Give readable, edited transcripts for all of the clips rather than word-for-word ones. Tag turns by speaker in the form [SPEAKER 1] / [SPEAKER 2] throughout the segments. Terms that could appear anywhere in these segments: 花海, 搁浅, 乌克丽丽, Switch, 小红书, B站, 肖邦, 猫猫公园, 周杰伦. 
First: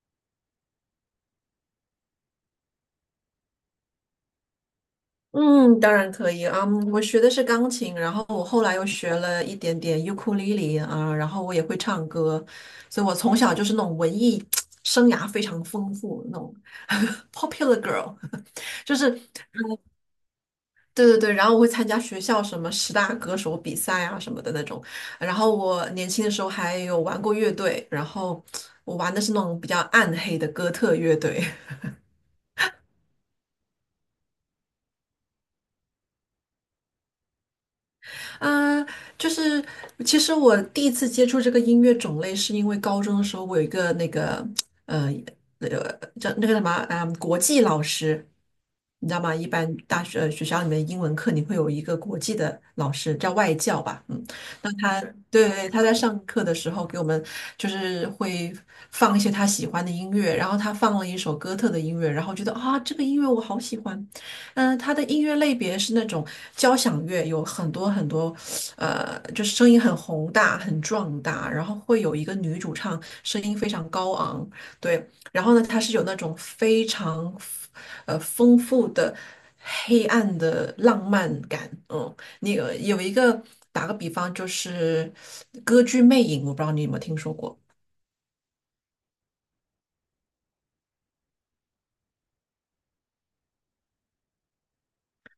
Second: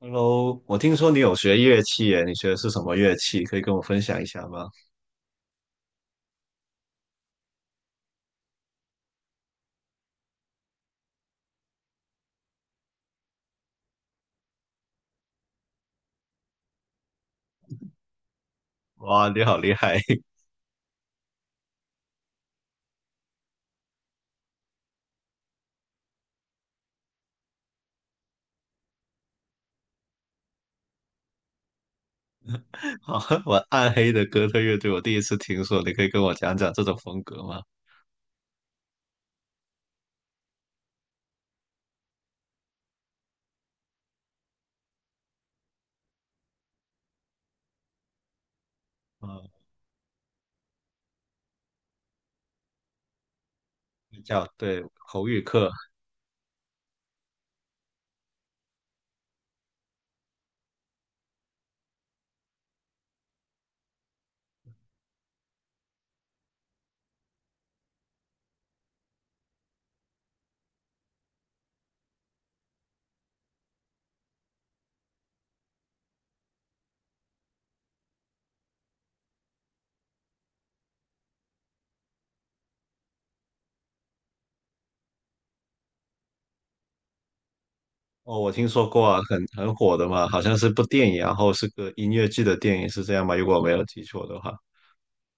[SPEAKER 1] Hello，我听说你有学乐器耶，你学的是什么乐器？可以跟我分享一下吗？
[SPEAKER 2] 嗯，当然可以啊。嗯我学的是钢琴，然后我后来又学了一点点尤克里里啊，然后我也会唱歌，所以我从小就是那种文艺 生涯非常丰富那种 popular girl，就是
[SPEAKER 1] 哇，你好厉害！
[SPEAKER 2] 对对对。然后我会参加学校什么十大歌手比赛啊什么的那种。然后我年轻的时候还有玩过乐队，然后我玩的是那种比较暗黑的哥特乐队。
[SPEAKER 1] 好，我暗黑的哥特乐队，我第一次听说，你可以跟我讲讲这种风格吗？
[SPEAKER 2] 啊，就是其实我第一次接触这个音乐种类，是因为高中的时候我有一个那个呃呃叫那个什么国际老师，你知道吗？
[SPEAKER 1] 啊，
[SPEAKER 2] 一般学校里面英文课你会有一个国际的老师，叫外教吧，嗯，
[SPEAKER 1] 叫
[SPEAKER 2] 那
[SPEAKER 1] 对
[SPEAKER 2] 他
[SPEAKER 1] 口语
[SPEAKER 2] 对对
[SPEAKER 1] 课。
[SPEAKER 2] 他在上课的时候给我们就是会放一些他喜欢的音乐，然后他放了一首哥特的音乐，然后觉得啊这个音乐我好喜欢，嗯，它的音乐类别是那种交响乐，有很多很多，就是声音很宏大、很壮大，然后会有一个女主唱，声音非常高昂，对，然后呢，它是有那种非常，丰富的黑暗的浪漫感，嗯，你呃有一个打个比方，就是歌剧《魅影》，我不知道你有没有听说过。
[SPEAKER 1] 哦，我听说过啊，很火的嘛，好像是部电影，然后是个音乐剧的电影，是这样吗？如果我没有记错的话，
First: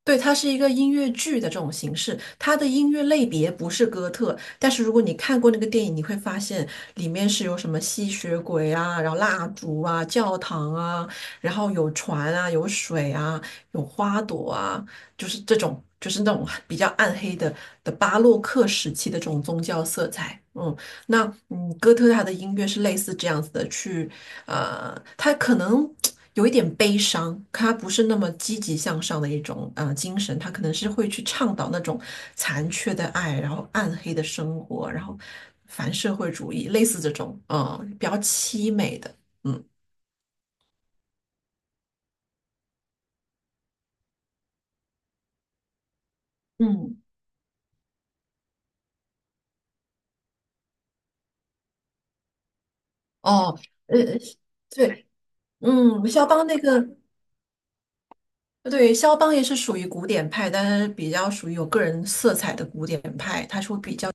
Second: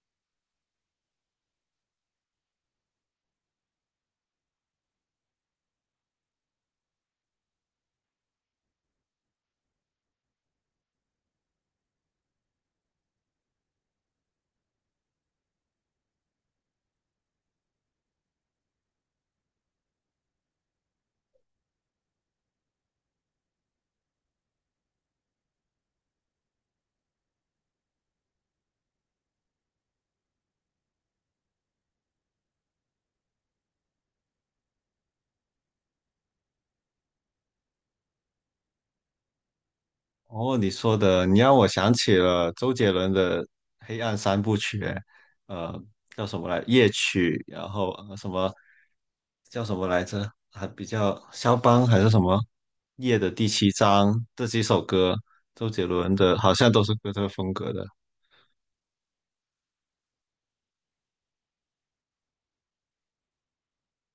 [SPEAKER 2] 对，它是一个音乐剧的这种形式，它的音乐类别不是哥特，但是如果你看过那个电影，你会发现里面是有什么吸血鬼啊，然后蜡烛啊，教堂啊，然后有船啊，有水啊，有花朵啊，就是这种，就是那种比较暗黑的巴洛克时期的这种宗教色彩。嗯，那哥特他的音乐是类似这样子的，他可能有一点悲伤，他不是那么积极向上的一种精神，他可能是会去倡导那种残缺的爱，然后暗黑的生活，然后反社会主义，类似这种比较凄美的，嗯
[SPEAKER 1] 哦，你说的，你让我想起了周杰伦的黑暗三部曲，呃，叫什么来？夜
[SPEAKER 2] 嗯，
[SPEAKER 1] 曲，然后什么叫什么来着？还比较肖邦还是什么？夜的第
[SPEAKER 2] 哦
[SPEAKER 1] 七
[SPEAKER 2] 呃
[SPEAKER 1] 章这几首
[SPEAKER 2] 对，
[SPEAKER 1] 歌，周杰
[SPEAKER 2] 嗯，
[SPEAKER 1] 伦
[SPEAKER 2] 肖
[SPEAKER 1] 的
[SPEAKER 2] 邦
[SPEAKER 1] 好像都是哥特风格的。
[SPEAKER 2] 对，肖邦也是属于古典派，但是比较属于有个人色彩的古典派，他是会比较。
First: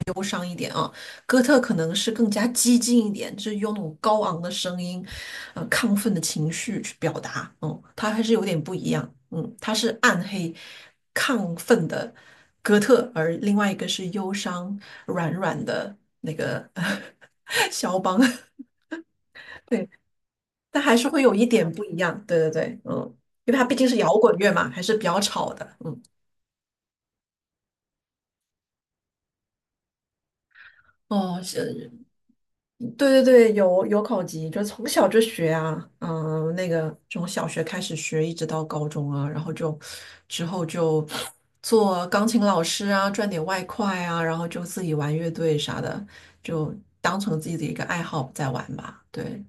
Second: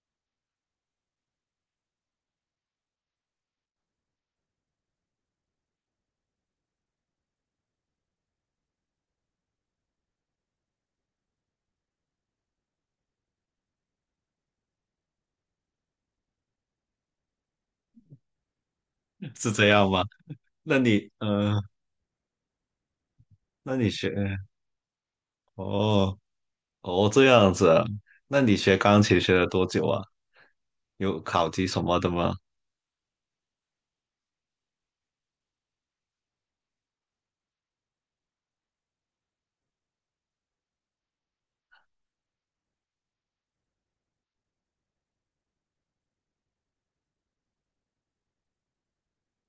[SPEAKER 2] 哥特可能是更加激进一点，就是用那种高昂的声音，亢奋的情绪去表达。嗯，它还是有点不一样。嗯，它是暗黑、亢奋的哥特，而另外一个是忧伤、软软的那个 肖邦。
[SPEAKER 1] 是 这样
[SPEAKER 2] 对，
[SPEAKER 1] 吗？那
[SPEAKER 2] 但还是
[SPEAKER 1] 你
[SPEAKER 2] 会有一
[SPEAKER 1] 呃，
[SPEAKER 2] 点不一样。对对对，嗯，因为它
[SPEAKER 1] 那
[SPEAKER 2] 毕竟
[SPEAKER 1] 你
[SPEAKER 2] 是
[SPEAKER 1] 学。
[SPEAKER 2] 摇滚乐嘛，还是比较吵的。嗯，
[SPEAKER 1] 哦。哦这样子啊，那你学钢琴学了多久啊？有
[SPEAKER 2] 哦，
[SPEAKER 1] 考级什
[SPEAKER 2] 是
[SPEAKER 1] 么的吗？
[SPEAKER 2] 对对对，有考级，就从小就学啊，嗯，那个从小学开始学，一直到高中啊，然后就之后就做钢琴老师啊，赚点外快啊，然后就自己玩乐队啥的，就当成自己的一个爱好在玩吧。对，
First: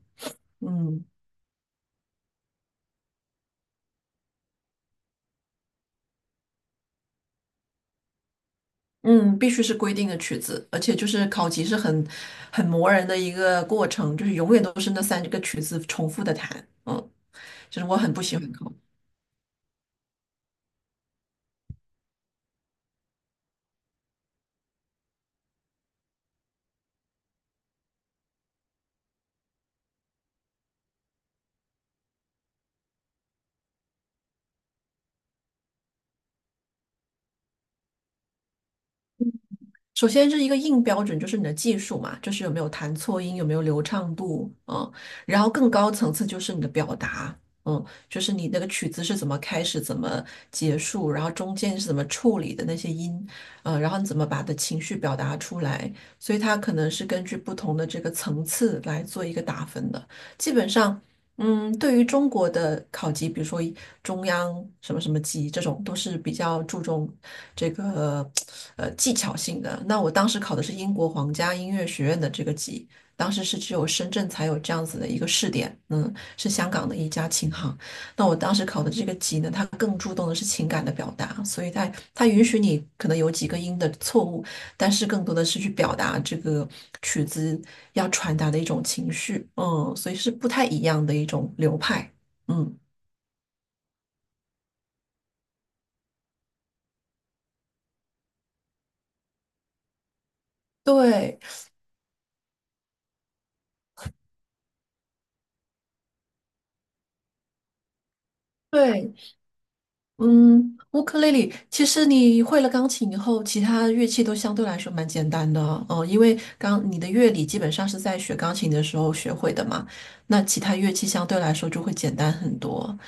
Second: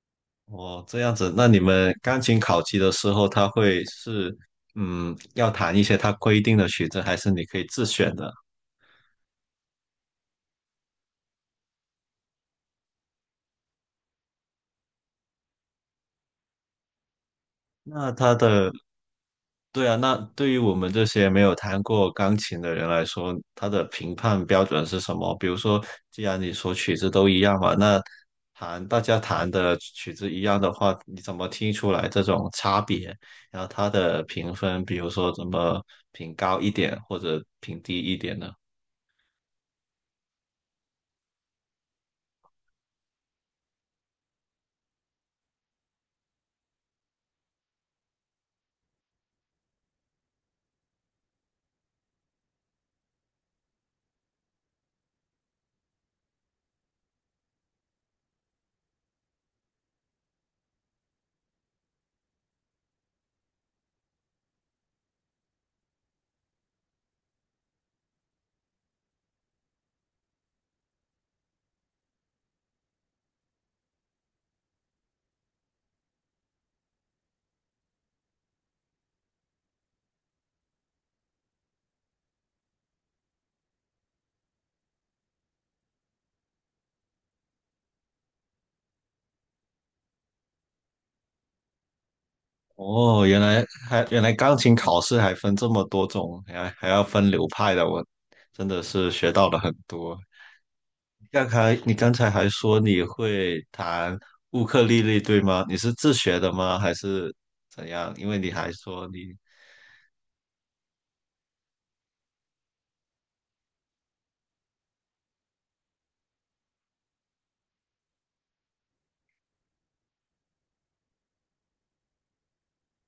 [SPEAKER 1] 哦，这
[SPEAKER 2] 嗯
[SPEAKER 1] 样子，那你们钢琴考级的时候，他会要弹一些他规定的曲子，还是你可以自选的？
[SPEAKER 2] 嗯，必须是规定的曲子，而且就是考级是很磨人的一个过程，就是永远都是那三个曲子重复的弹，嗯，就是我
[SPEAKER 1] 那
[SPEAKER 2] 很不
[SPEAKER 1] 他
[SPEAKER 2] 喜欢
[SPEAKER 1] 的，
[SPEAKER 2] 考。
[SPEAKER 1] 对啊，那对于我们这些没有弹过钢琴的人来说，他的评判标准是什么？比如说，既然你说曲子都一样嘛，那弹大家弹的曲子一样的话，你怎么听出来这种差别？然后他的评分，比如说怎么评高一点或者评低一点呢？
[SPEAKER 2] 首先是一个硬标准，就是你的技术嘛，就是有没有弹错音，有没有流畅度，嗯，然后更高层次就是你的表达，嗯，就是你那个曲子是怎么开始，怎么结束，然后中间是怎么处理的那些音，嗯，然后你怎么把的情绪表达出来，所以它可能是根据不同的这个层次来做一个打分的。基本上嗯，对于中国的考级，比如说中央什么什么级这种，都是比较注重这个技巧性的。那我当时考的是英国皇家音乐学院的这个级，当时是只有深圳才有这样子的一个试点，嗯，是香港的一家琴行。那我当时考的这个级呢，它更注重的是情感的表达，所以它允许你可能有几个音的错误，但是更多的是去表达这个曲子要传达的一种情绪，嗯，所以是不太一样的一种流派，嗯，
[SPEAKER 1] 哦，原来钢琴考试还分这么多种，还要分流派的，我真的是学到了很多。
[SPEAKER 2] 对
[SPEAKER 1] 刚才你还说你会弹乌克丽丽，对吗？你是自学的吗？还是怎样？因为你还说
[SPEAKER 2] 对，
[SPEAKER 1] 你。
[SPEAKER 2] 嗯，乌克丽丽，其实你会了钢琴以后，其他乐器都相对来说蛮简单的，嗯，因为你的乐理基本上是在学钢琴的时候学会的嘛，那其他乐器相对来说就会简单很多。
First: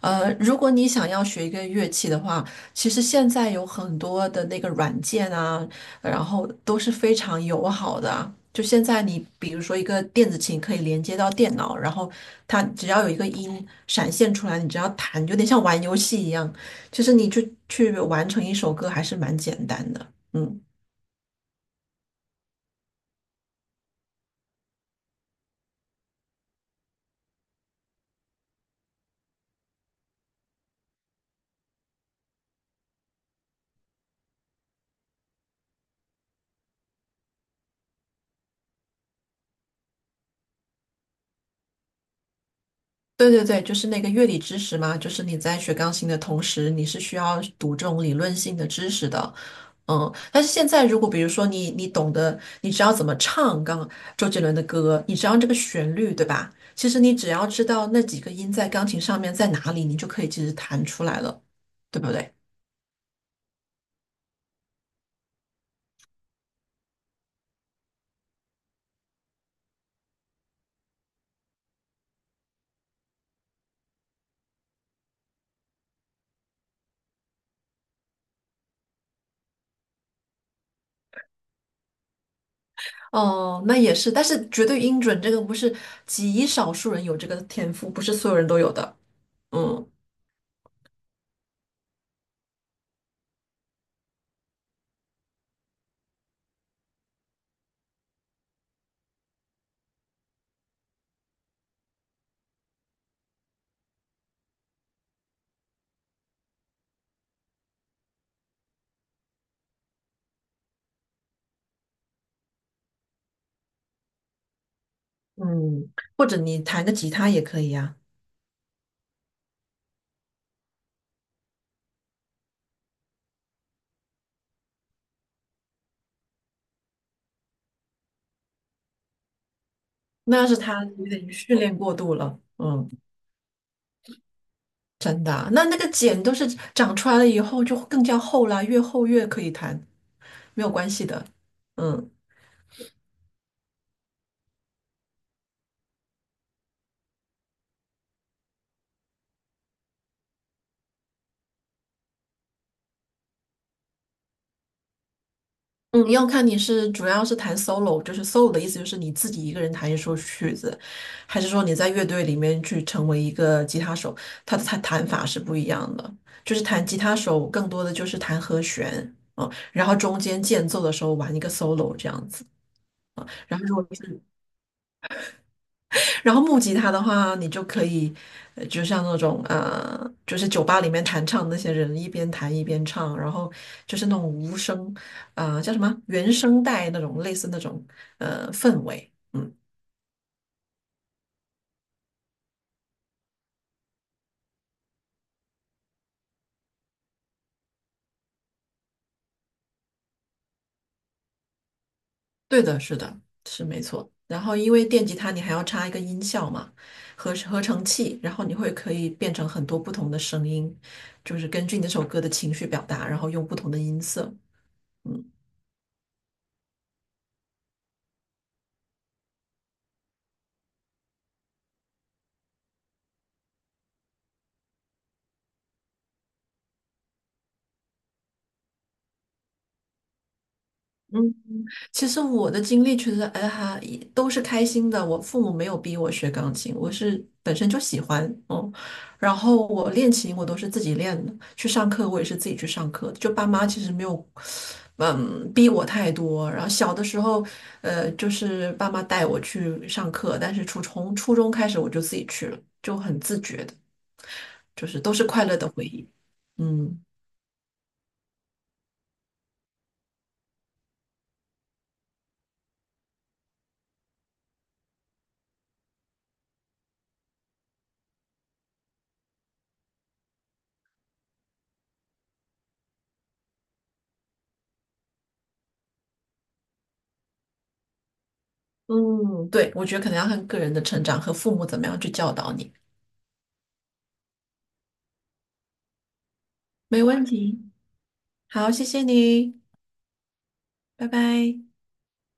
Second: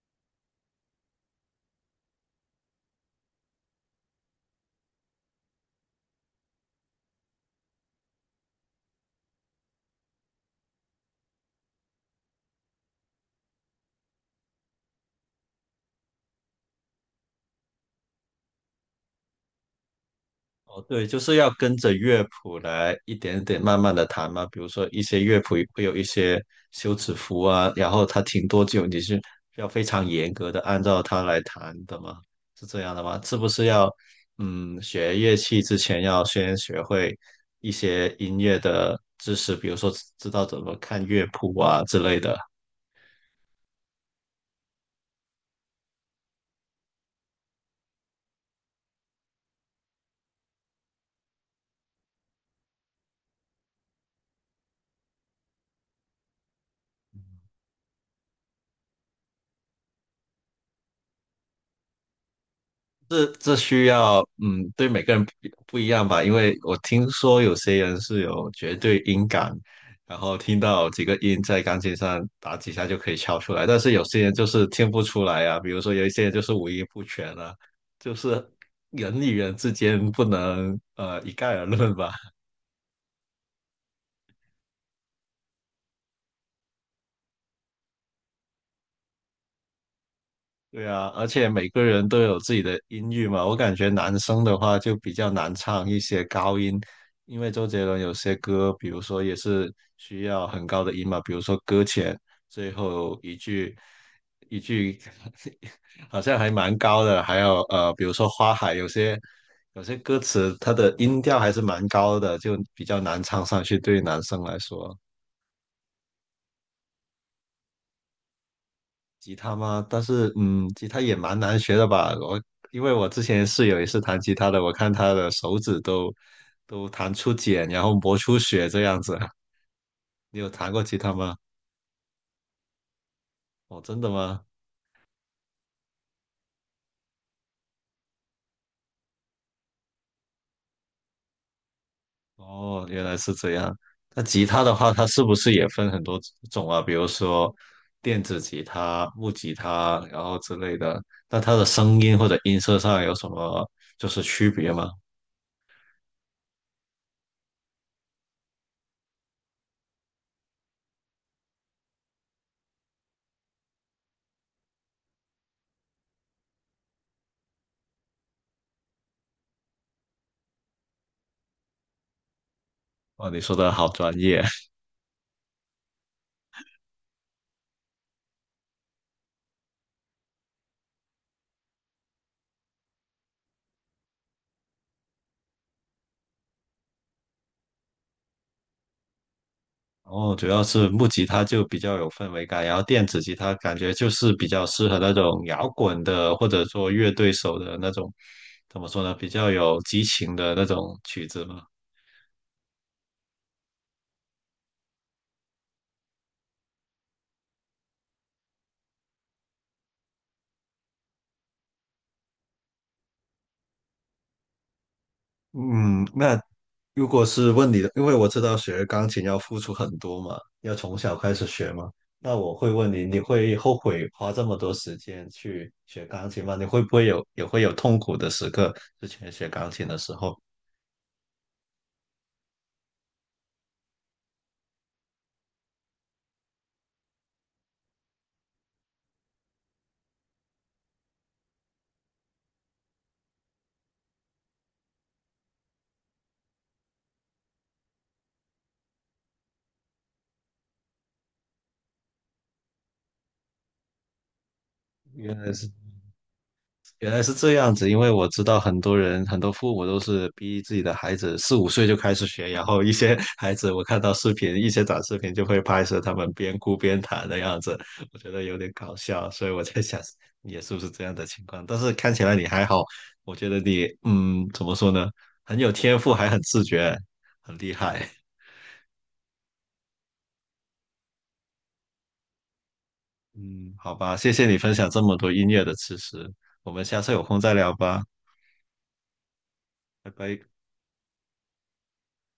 [SPEAKER 2] 如果你想要学一个乐器的话，其实现在有很多的那个软件啊，然后都是非常友好的啊。就现在你比如说一个电子琴可以连接到电脑，然后它只要有一个音闪现出来，你只要弹，有点像玩游戏一样。其实你就去完成一首歌还是蛮简单的，嗯，
[SPEAKER 1] 哦，对，就是要跟着乐谱来一点点慢慢的弹嘛。比如说一些乐谱会有一些休止符啊，然后它停多久，你是要非常严格的按照它来弹的吗？是这样的吗？是不是要学乐器之前要先学会一些音乐的知识，比如说知道怎么看乐谱啊之类的？
[SPEAKER 2] 对对对，就是那个乐理知识嘛，就是你在学钢琴的同时，你是需要读这种理论性的知识的，嗯，但是现在如果比如说你懂得，你知道怎么唱周杰伦的歌，你知道这个旋律，对吧？其实你只要知道那几个音在钢琴上面在哪里，你就可以其实弹出来了，对不对？
[SPEAKER 1] 这这需要，嗯，对每个人不一样吧，因为我听说有些人是有绝对音感，然后听到几个音在钢琴上打几下就可以敲出来，但是有些人就是听不出来啊，比如说有一些人就是五音不全啊，就是人与人之间不能一概而论吧。
[SPEAKER 2] 哦，那也是，但是绝对音准这个不是极少数人有这个天赋，不是所有人都有的，嗯。
[SPEAKER 1] 对啊，而且每个人都有自己的音域嘛。我感觉男生的话就比较难唱一些高音，因为周杰伦有些歌，比如说也是需要很高的音嘛，比如说《搁浅》最后一句 好像还蛮高的，比如说《花海》，有些歌词它的音调还是蛮高的，就比较难唱上去，对于男生来说。
[SPEAKER 2] 嗯，或者你弹个吉他也可以呀、
[SPEAKER 1] 吉他吗？但是，嗯，吉他也蛮难学的吧？因为我之前室友也是弹吉他的，我看他的手指都弹出茧，然后磨出血这样子。你
[SPEAKER 2] 那要
[SPEAKER 1] 有
[SPEAKER 2] 是
[SPEAKER 1] 弹过
[SPEAKER 2] 他
[SPEAKER 1] 吉
[SPEAKER 2] 有
[SPEAKER 1] 他
[SPEAKER 2] 点
[SPEAKER 1] 吗？
[SPEAKER 2] 训练过度了，嗯，
[SPEAKER 1] 哦，真的吗？
[SPEAKER 2] 真的啊那个茧都是长出来了以后就更加厚啦，越厚越可以弹，没有关系的。嗯
[SPEAKER 1] 哦，原来是这样。那吉他的话，它是不是也分很多种啊？比如说电子吉他、木吉他，然后之类的。那它的声音或者音色上有什么就是区别吗？
[SPEAKER 2] 嗯，要看主要是弹 solo，就是 solo 的意思就是你自己一个人弹一首曲子，还是说你在乐队里面去成为一个吉他手，它的弹法是不一样的。就是弹吉他手更多的就是弹和弦，嗯，然后中间间奏的时候玩一个 solo 这样子。
[SPEAKER 1] 哦，你说
[SPEAKER 2] 然后
[SPEAKER 1] 的
[SPEAKER 2] 如果
[SPEAKER 1] 好专
[SPEAKER 2] 是
[SPEAKER 1] 业。
[SPEAKER 2] 然后木吉他的话，你就可以，就像那种就是酒吧里面弹唱那些人一边弹一边唱，然后就是那种无声，叫什么原声带那种类似那种氛围。嗯，
[SPEAKER 1] 然后主要是木吉他就比较有氛围感，然后电子吉他感觉就是比较适合那种摇滚的，或者说乐队手的那种，怎么说呢，比较有激情的那种曲子嘛。
[SPEAKER 2] 对的，是的，是没错。然后因为电吉他你还要插一个音效嘛，合成器，然后你会可以变成很多不同的声音，就是根据你那首歌的情绪表达，然后用不同的音色。
[SPEAKER 1] 嗯，那如果是问你的，因为我知道学钢琴要付出很多嘛，要从小开始学嘛，那我会问你，你会后悔花这么多时间去学钢琴吗？你会不会也会有痛苦的时刻？之前学钢琴的时候，
[SPEAKER 2] 嗯。其实我的经历其实，哎哈，也都是开心的。我父母没有逼我学钢琴，我是本身就喜欢，嗯。然后我练琴，我都是自己练的，去上课我也是自己去上课的就爸妈其实没有，嗯，逼我太多。然后小的时候，就是爸妈带我去上课，但是从初中开始我就自己去了，就很自觉的，就是都是
[SPEAKER 1] 原
[SPEAKER 2] 快
[SPEAKER 1] 来
[SPEAKER 2] 乐的
[SPEAKER 1] 是。
[SPEAKER 2] 回忆。嗯
[SPEAKER 1] 原来是这样子，因为我知道很多人，很多父母都是逼自己的孩子四五岁就开始学，然后一些 孩子我看到视频，一些短视频就会拍摄他们边哭边弹的样子，我觉得有点搞笑，所以我在想你也是不是这样的情况？但是看起来你还好，我觉得你怎么说呢，很有天赋，还很自觉，很厉害。
[SPEAKER 2] 嗯，对，我觉得可能要看个人的成长和父母怎么样去教导你。
[SPEAKER 1] 嗯，好吧，谢谢你分享这么多音乐的知识，我们下
[SPEAKER 2] 没
[SPEAKER 1] 次有
[SPEAKER 2] 问
[SPEAKER 1] 空再
[SPEAKER 2] 题。
[SPEAKER 1] 聊吧，
[SPEAKER 2] 好，谢谢你，
[SPEAKER 1] 拜拜。
[SPEAKER 2] 拜拜。